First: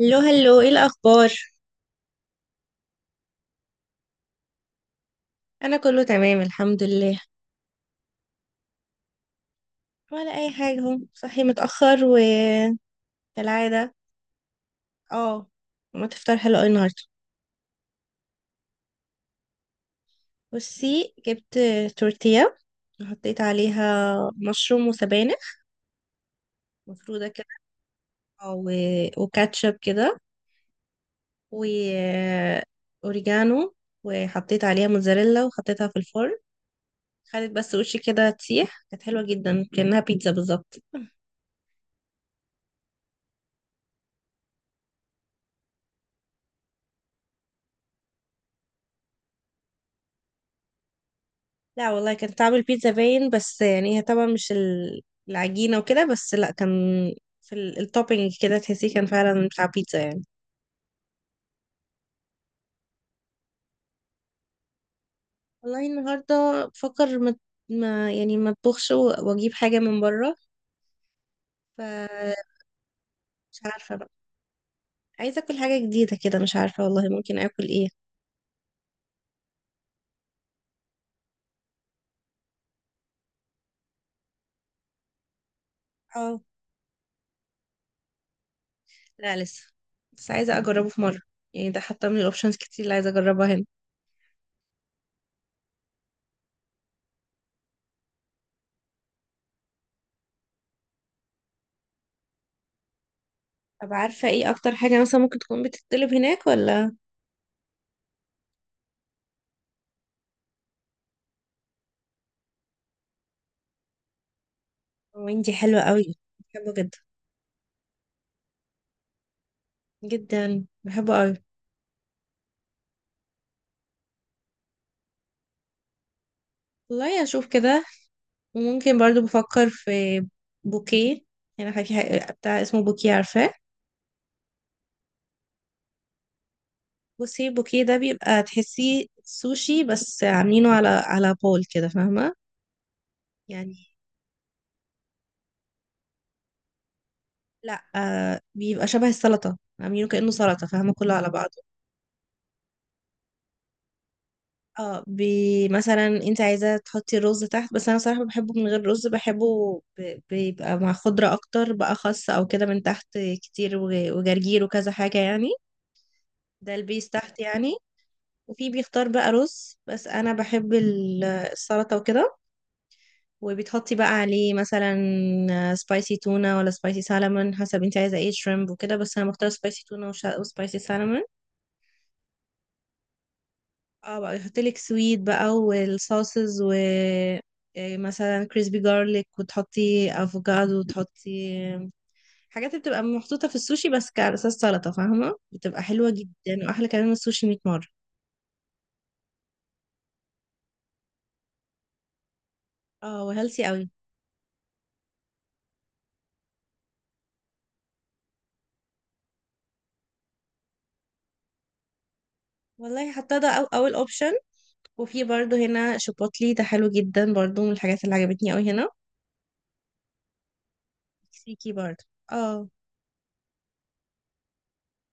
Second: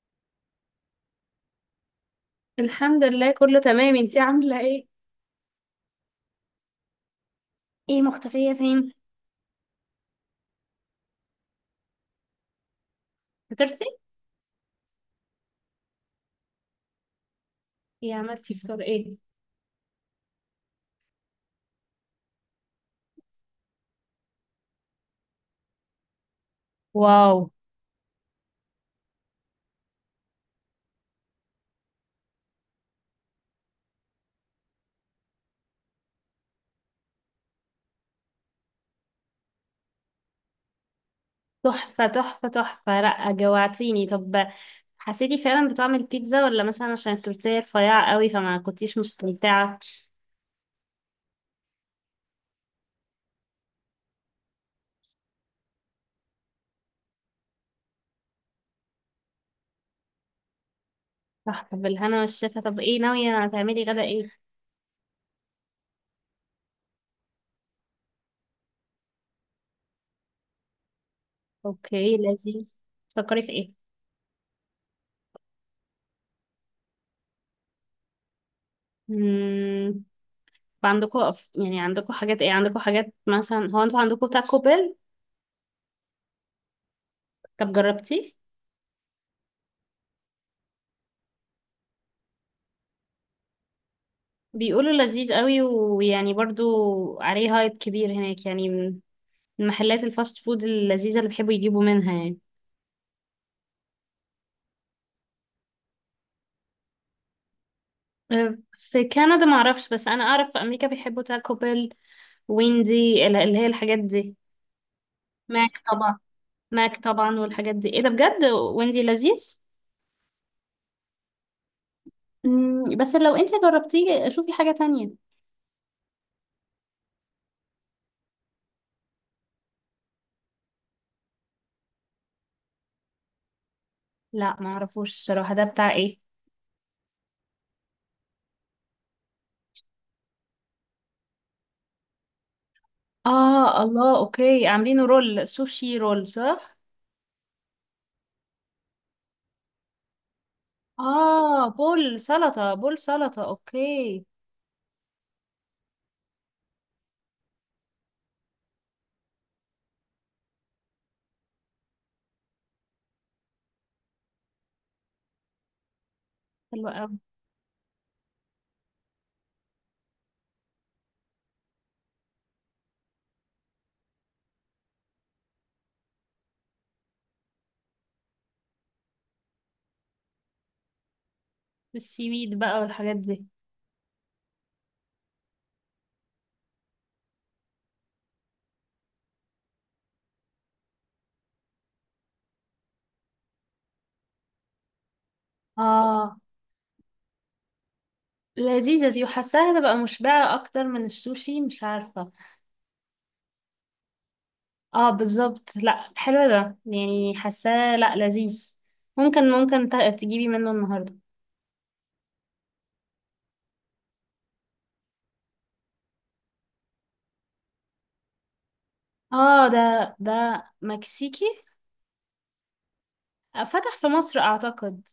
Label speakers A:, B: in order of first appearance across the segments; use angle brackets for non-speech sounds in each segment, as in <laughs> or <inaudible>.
A: هلو هلو، ايه الاخبار؟
B: الحمد لله كله تمام، انتي عاملة ايه؟
A: انا كله تمام الحمد لله.
B: ايه مختفية فين؟
A: ولا اي حاجه، اهو صحي متاخر
B: فطرتي؟
A: وكالعاده. اه. ما تفطر حلو أوي النهارده.
B: ايه عملتي فطار ايه؟
A: بصي، جبت تورتيه، وحطيت عليها مشروم وسبانخ، مفروده
B: واو.
A: كده. آه، و... وكاتشب كده، واوريجانو، وحطيت عليها موتزاريلا، وحطيتها في الفرن. خدت بس وشي كده تسيح، كانت حلوه جدا كأنها بيتزا بالظبط.
B: تحفة تحفة تحفة، لأ جوعتيني. طب حسيتي فعلا بطعم البيتزا ولا مثلا عشان التورتيه رفيعة قوي فما كنتيش مستمتعة؟
A: لا والله، كان طعم البيتزا باين، بس يعني هي طبعا مش العجينة وكده، بس لا، كان في التوبينج كده، تحسيه كان فعلا بتاع بيتزا يعني.
B: تحفة، بالهنا والشفا. طب ايه ناوية، هتعملي غدا ايه؟
A: والله النهاردة بفكر، يعني ما اطبخش واجيب حاجة من بره.
B: اوكي،
A: فمش،
B: لذيذ. تفكري في ايه؟
A: عارفة بقى عايزة اكل حاجة جديدة كده، مش عارفة والله ممكن اكل ايه.
B: مم. عندكم يعني عندكم حاجات ايه، عندكم حاجات مثلا، هو انتوا عندكم تاكو بيل؟
A: اه،
B: طب جربتيه؟
A: لا لسه، بس عايزة اجربه في مرة، يعني ده حاطة من الاوبشنز كتير اللي عايزة اجربها هنا.
B: بيقولوا لذيذ قوي، ويعني برضو عليه هايب كبير هناك، يعني من محلات الفاست فود اللذيذة اللي بيحبوا يجيبوا منها يعني.
A: طب عارفة ايه اكتر حاجة مثلا ممكن تكون بتطلب هناك، ولا؟
B: في كندا ما اعرفش، بس انا اعرف في امريكا بيحبوا تاكو بيل، اللي هي الحاجات دي.
A: ويندي
B: ماك
A: حلوة قوي.
B: طبعا.
A: بحبه
B: ماك
A: جدا
B: طبعا والحاجات دي. ايه ده بجد، ويندي لذيذ.
A: جدا، بحبه قوي.
B: مم، بس لو انت جربتيه شوفي حاجة تانية.
A: والله اشوف كده. وممكن برضو بفكر في بوكيه، يعني بتاع اسمه بوكيه، عارفاه؟
B: لا ما اعرفوش الصراحة، ده بتاع ايه؟
A: بصي، البوكيه ده بيبقى تحسيه سوشي، بس عاملينه على بول كده، فاهمه؟ يعني
B: اه، الله، اوكي، عاملينه رول، سوشي رول، صح.
A: لا، بيبقى شبه السلطه، عاملينه كانه سلطه، فاهمه؟ كله على بعضه.
B: اه، بول سلطة، بول سلطة، اوكي.
A: اه، مثلا انت عايزه تحطي الرز تحت، بس انا صراحه بحبه من غير رز، بحبه بيبقى مع خضره اكتر بقى، خس او كده من تحت كتير وجرجير وكذا حاجه يعني، ده
B: حلوة
A: البيس
B: أوي.
A: تحت يعني. وفي بيختار بقى رز، بس انا بحب السلطه وكده. وبتحطي بقى عليه مثلا سبايسي تونه ولا سبايسي سالمون، حسب انت عايزه ايه، شريمب وكده، بس انا بختار سبايسي تونه وسبايسي سالمون.
B: والسيويد بقى والحاجات دي.
A: اه بقى، يحطلك سويت بقى والصوصز، و إيه، مثلا كريسبي جارليك، وتحطي افوكادو، وتحطي حاجات اللي بتبقى محطوطه في السوشي بس على اساس سلطه، فاهمه، بتبقى حلوه
B: اه
A: جدا، واحلى كمان من السوشي 100 مره.
B: لذيذة دي، وحاساها تبقى مشبعة أكتر من السوشي، مش عارفة.
A: اه، وهيلثي قوي.
B: اه بالظبط، لأ حلو ده، يعني حاساه لأ لذيذ. ممكن ممكن تجيبي منه النهاردة.
A: والله، حتى ده اول اوبشن. وفي برضو هنا شيبوتلي ده حلو جدا برضو، من الحاجات اللي عجبتني قوي هنا.
B: اه ده مكسيكي.
A: مكسيكي برضو، اه.
B: فتح في مصر أعتقد.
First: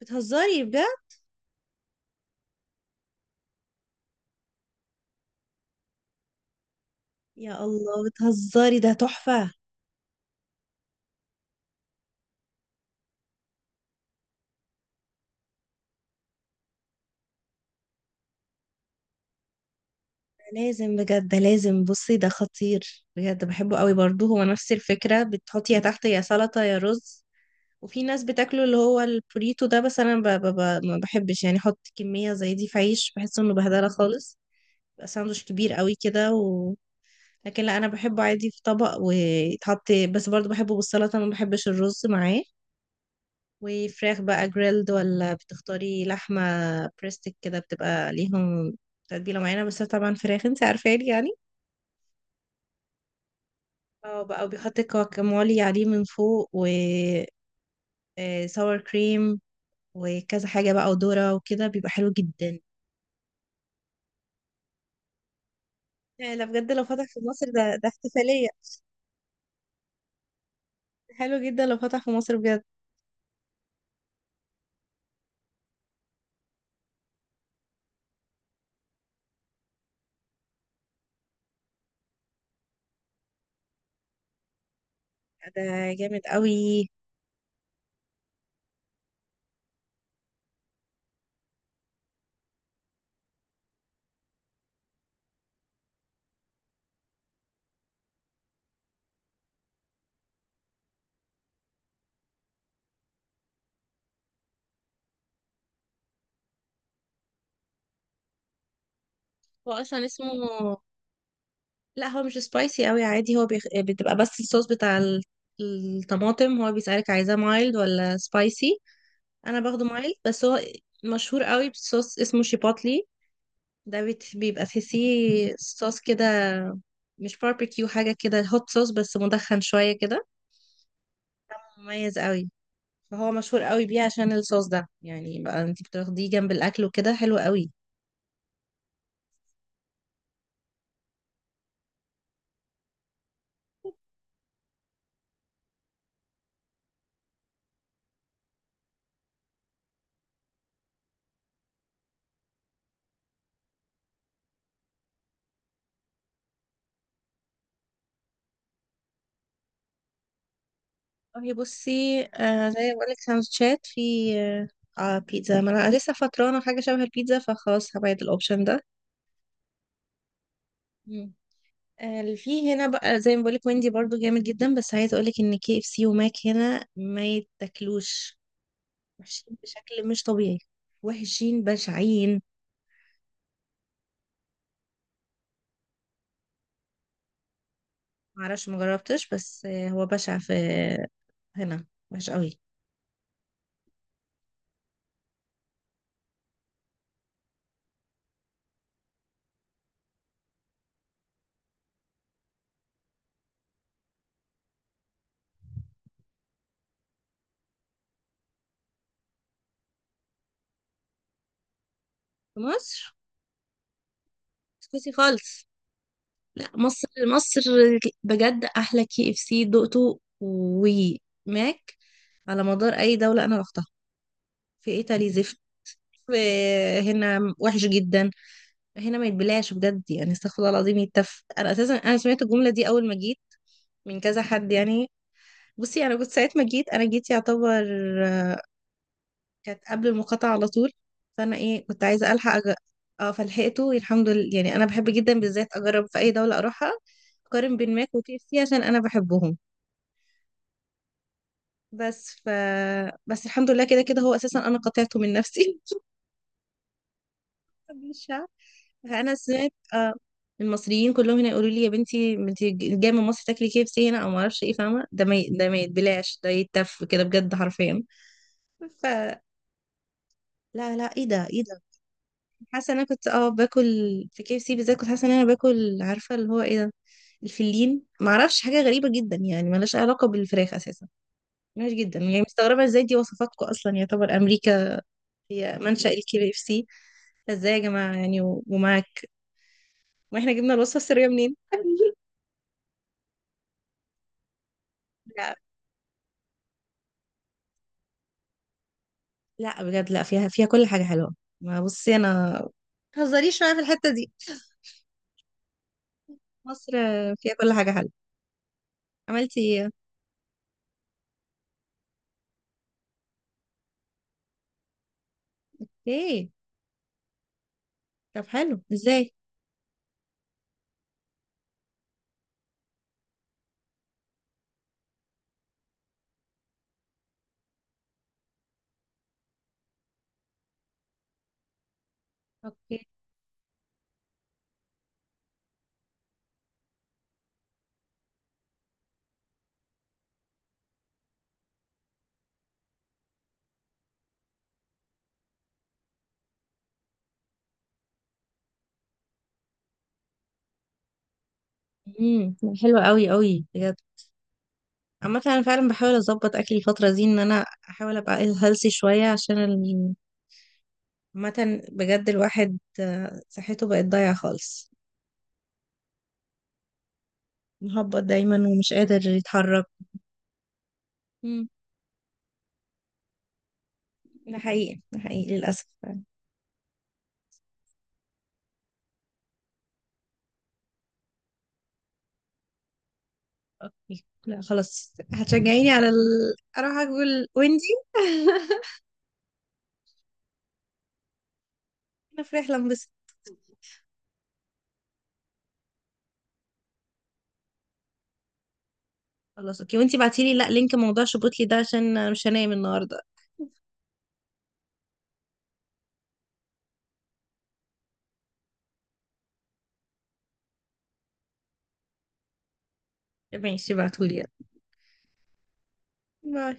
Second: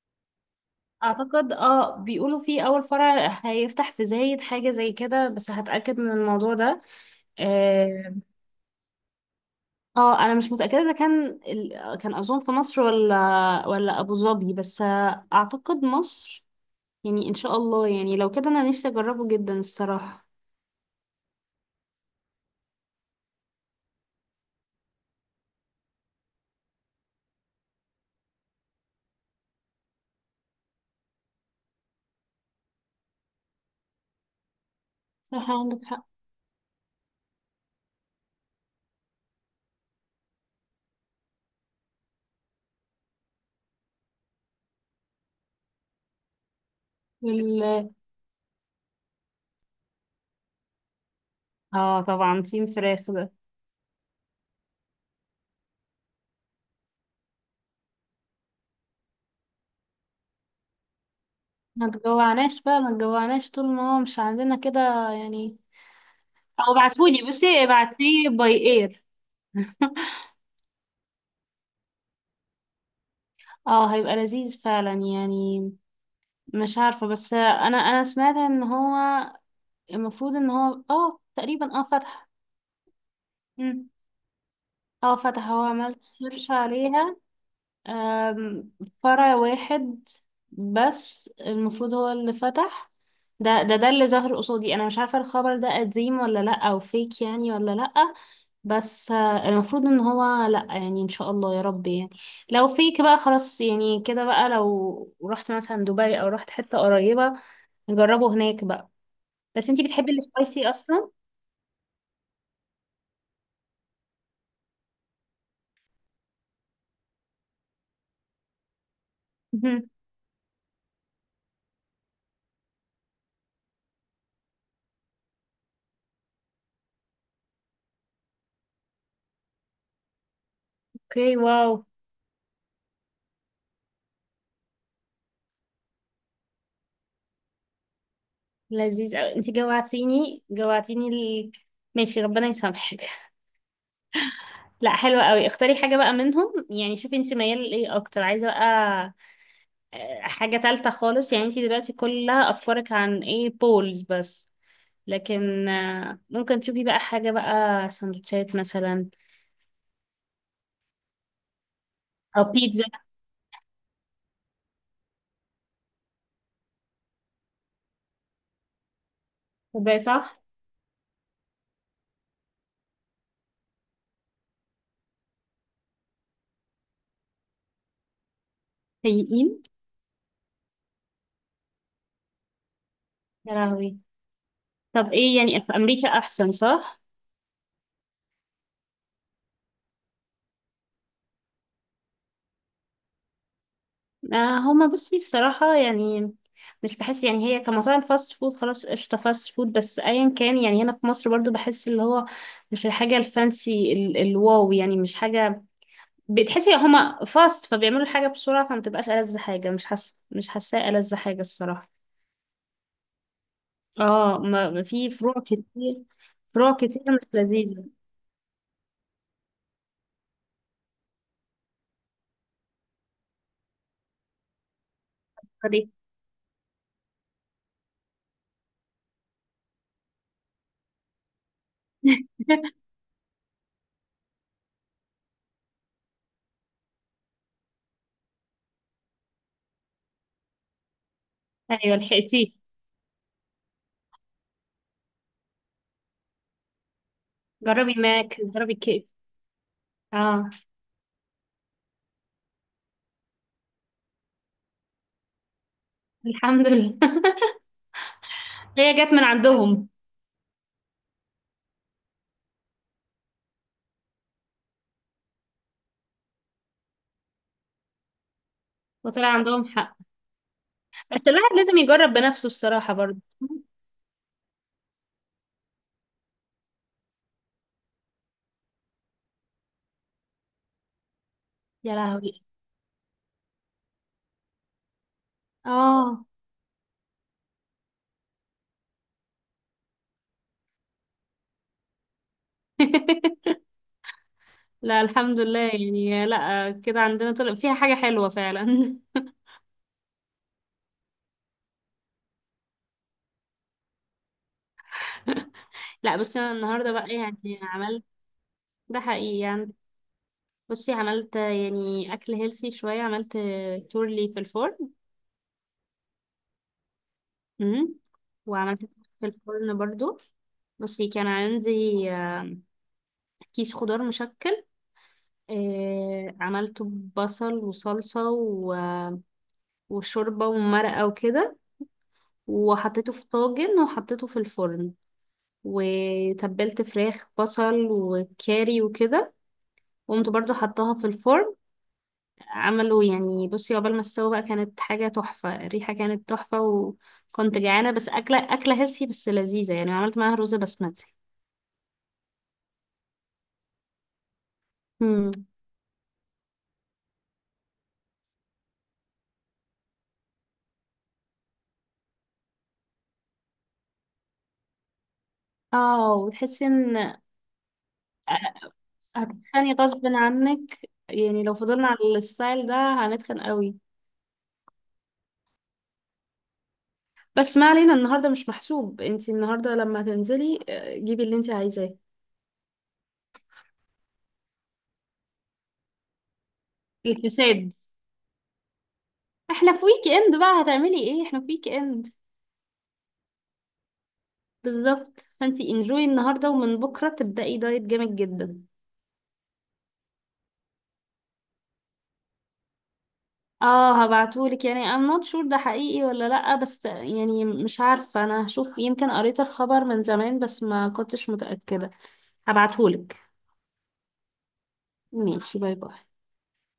A: بتهزري بجد؟
B: أعتقد اه، بيقولوا فيه أول فرع هيفتح في زايد حاجة زي كده، بس هتأكد من الموضوع ده.
A: يا الله،
B: آه،
A: بتهزري؟ ده تحفة.
B: اه انا مش متاكده اذا كان كان اظن في مصر ولا ولا ابو ظبي، بس اعتقد مصر. يعني ان شاء الله، يعني لو كده انا نفسي اجربه جدا الصراحه.
A: لازم بجد، ده لازم، بصي ده خطير بجد، بحبه قوي برضو. هو نفس الفكرة، بتحطي يا تحت يا سلطة يا رز. وفي ناس بتاكله اللي هو البوريتو ده، بس انا ما بحبش يعني احط كمية زي دي في عيش، بحس انه بهدلة خالص. بيبقى ساندوتش
B: صح،
A: كبير
B: عندك
A: قوي
B: حق.
A: كده. لكن لا، انا بحبه عادي في طبق ويتحط، بس برضو بحبه بالسلطه، ما بحبش الرز معاه. وفراخ بقى جريلد، ولا بتختاري لحمه بريستك كده
B: وال.
A: بتبقى ليهم تتبيله معينه، بس طبعا فراخ، انت عارفاني يعني.
B: اه طبعا، تيم فراخ ده.
A: اه بقى، وبيحط كواكامولي عليه من فوق و ساور كريم، وكذا حاجه بقى، وذره وكده، بيبقى
B: ما
A: حلو جدا.
B: تجوعناش بقى، ما تجوعناش طول ما هو مش عندنا كده يعني.
A: يعني لا بجد،
B: او
A: لو فتح في
B: ابعتهولي،
A: مصر،
B: بصي
A: ده
B: ابعتيه
A: احتفاليه.
B: باي اير. <laughs>
A: حلو جدا لو فتح في مصر بجد،
B: اه هيبقى لذيذ فعلا يعني. مش عارفة بس انا سمعت ان هو المفروض ان هو اه تقريبا اه فتح، اه فتح،
A: ده
B: هو عملت
A: جامد
B: سيرش
A: قوي.
B: عليها. آم، فرع واحد، بس المفروض هو اللي فتح. ده اللي ظهر قصادي، انا مش عارفة الخبر ده قديم ولا لا، او فيك يعني ولا لا. بس المفروض ان هو، لا يعني ان شاء الله يا رب يعني. لو فيك بقى خلاص يعني، كده بقى لو رحت مثلا دبي او رحت حتة قريبة نجربه هناك بقى. بس
A: هو
B: انتي
A: اصلا
B: بتحبي
A: اسمه،
B: السبايسي اصلا؟
A: لا هو مش سبايسي قوي، عادي. هو بتبقى بس الصوص بتاع الطماطم، هو بيسألك عايزاه مايلد ولا سبايسي. انا باخده
B: مهم.
A: مايلد، بس هو مشهور قوي بصوص اسمه شيباتلي، ده بيبقى تحسيه صوص كده، مش باربيكيو، حاجة كده هوت صوص بس مدخن شوية كده،
B: اوكي، واو.
A: مميز قوي. فهو مشهور قوي بيه عشان الصوص ده، يعني بقى انت بتاخديه جنب الاكل وكده، حلو قوي.
B: لذيذ قوي، انت جوعتيني جوعتيني ماشي، ربنا يسامحك. لا حلوة قوي، اختاري حاجة بقى منهم يعني، شوفي انت ميال لايه اكتر، عايزة بقى حاجة تالتة خالص يعني. انت دلوقتي كل افكارك عن ايه، بولز بس، لكن ممكن تشوفي بقى حاجة بقى، سندوتشات مثلا،
A: هي بصي،
B: او
A: زي
B: بيتزا.
A: ما بقولك سندوتشات في. آه بيتزا، ما انا لسه فطرانه حاجه شبه البيتزا فخلاص هبعد الاوبشن ده.
B: طب إيه، صح؟
A: مم. اللي في هنا بقى زي ما بقولك ويندي برضو جامد جدا، بس عايزه اقولك ان كي اف سي وماك هنا ما يتاكلوش،
B: سيئين.
A: وحشين بشكل مش طبيعي، وحشين بشعين.
B: يا لهوي. طب ايه يعني، في امريكا احسن، صح؟
A: معرفش، مجربتش، بس هو بشع في هنا، وحش قوي.
B: هما بصي الصراحة يعني، مش بحس يعني هي كمطاعم فاست فود، خلاص قشطة فاست فود بس، أيا كان يعني، هنا في مصر برضو بحس اللي هو مش الحاجة الفانسي الواو، يعني مش حاجة بتحسي هما فاست، فبيعملوا الحاجة بسرعة، فما تبقاش ألذ حاجة، مش حاسة مش حاساه ألذ حاجة الصراحة.
A: في مصر،
B: اه ما في
A: اسكتي
B: فروع
A: خالص.
B: كتير،
A: لا
B: فروع كتير
A: مصر،
B: مش
A: مصر
B: لذيذة.
A: بجد احلى كي اف سي دقته وماك على مدار اي دولة انا رحتها. في ايطالي، زفت.
B: سوري.
A: في هنا وحش جدا، هنا ما يتبلعش بجد يعني، استغفر الله العظيم، يتف. انا اساسا سمعت الجملة
B: <laughs>
A: دي اول ما جيت، من كذا حد يعني. بصي، انا كنت ساعة ما جيت، انا جيت يعتبر كانت قبل المقاطعة على طول. فانا ايه،
B: أيوة
A: كنت عايزة
B: لحقتيه.
A: الحق. اه، فلحقته الحمد لله يعني، انا بحب جدا بالذات اجرب في اي دولة اروحها، اقارن بين
B: جربي
A: ماك وكي
B: ماك،
A: اف سي
B: جربي
A: عشان انا
B: كيك.
A: بحبهم.
B: اه.
A: بس ف بس، الحمد لله، كده كده هو اساسا انا قطعته من نفسي.
B: الحمد لله. <laughs>
A: <laughs> قبل الشعب.
B: هي جت من
A: فانا سمعت
B: عندهم.
A: المصريين كلهم هنا يقولوا لي يا بنتي، انت جايه من مصر تاكلي كي اف سي هنا، او ما اعرفش ايه، فاهمه ده ما يتبلاش، ده يتف كده بجد حرفيا. ف،
B: وطلع عندهم حق،
A: لا لا، ايه
B: بس
A: ده
B: الواحد
A: ايه
B: لازم
A: ده.
B: يجرب بنفسه
A: حاسه
B: الصراحة
A: إن انا
B: برضه.
A: كنت باكل في كي اف سي بالذات، كنت حاسه ان انا باكل عارفه اللي هو ايه، ده الفلين، ما اعرفش، حاجه غريبه جدا يعني. ملهاش أي علاقه بالفراخ اساسا، ملهاش
B: يا
A: جدا يعني،
B: لهوي.
A: مستغربه ازاي دي وصفاتكم اصلا، يعتبر امريكا هي منشأ
B: اه.
A: الكي اف سي. ازاي يا جماعة يعني، ومعاك. ما احنا جبنا الوصفة السرية منين؟ <laughs>
B: <laughs> لا الحمد
A: لا
B: لله يعني، لا كده عندنا طلع فيها حاجة حلوة فعلا. <laughs>
A: لا بجد، لا فيها كل حاجة حلوة. ما بصي، انا متهزريش معايا في الحتة دي.
B: لا بس انا
A: مصر
B: النهارده بقى
A: فيها
B: يعني
A: كل حاجة
B: عملت.
A: حلوة.
B: ده حقيقي
A: عملتي
B: يعني.
A: ايه؟
B: بصي عملت يعني اكل هيلسي شوية، عملت تورلي في الفرن.
A: ايه؟
B: امم
A: طب
B: وعملت
A: حلو
B: في
A: ازاي.
B: الفرن برضو. بصي كان عندي آه، كيس خضار مشكل. عملته ببصل وصلصة وشوربة ومرقة وكده،
A: اوكي.
B: وحطيته في طاجن وحطيته في الفرن. وتبلت فراخ بصل وكاري وكده، وقمت برضو حطاها في الفرن. عملوا يعني، بصي عقبال ما استوى بقى كانت حاجة تحفة، الريحة كانت تحفة وكنت جعانة، بس أكلة أكلة هيلثي بس لذيذة يعني، عملت معاها رز بسمتي.
A: امم حلوة قوي قوي بجد.
B: مم.
A: عامة انا فعلا بحاول اظبط اكلي الفترة دي، ان انا احاول ابقى هيلثي شوية عامة بجد الواحد، صحته بقت ضايعة خالص،
B: اه وتحسي ان
A: مهبط دايما
B: أ-
A: ومش قادر
B: هتتخني
A: يتحرك.
B: غصب عنك يعني، لو فضلنا على الستايل ده هنتخن قوي.
A: ده حقيقي، ده حقيقي للأسف فعلا.
B: بس ما علينا، النهارده مش محسوب، انتي النهارده لما هتنزلي جيبي اللي انتي عايزاه.
A: اوكي لا، خلاص هتشجعيني أروح أقول
B: الفساد.
A: ويندي. <laughs>
B: احنا في ويك اند بقى، هتعملي ايه، احنا في ويك اند.
A: أنا في رحلة، انبسط.
B: بالظبط، فانتي انجوي النهارده ومن بكره تبدأي دايت جامد جدا.
A: خلاص اوكي، وانتي بعتيلي لا، لينك موضوع شبوتلي ده عشان انا مش هنام النهارده.
B: اه هبعتهولك يعني I'm not sure، ده حقيقي ولا لأ، بس يعني مش عارفة، انا هشوف، يمكن قريت الخبر من زمان بس ما كنتش متأكدة. هبعتهولك.
A: ماشي، بعتولي يلا.
B: ماشي، باي باي.
A: باي.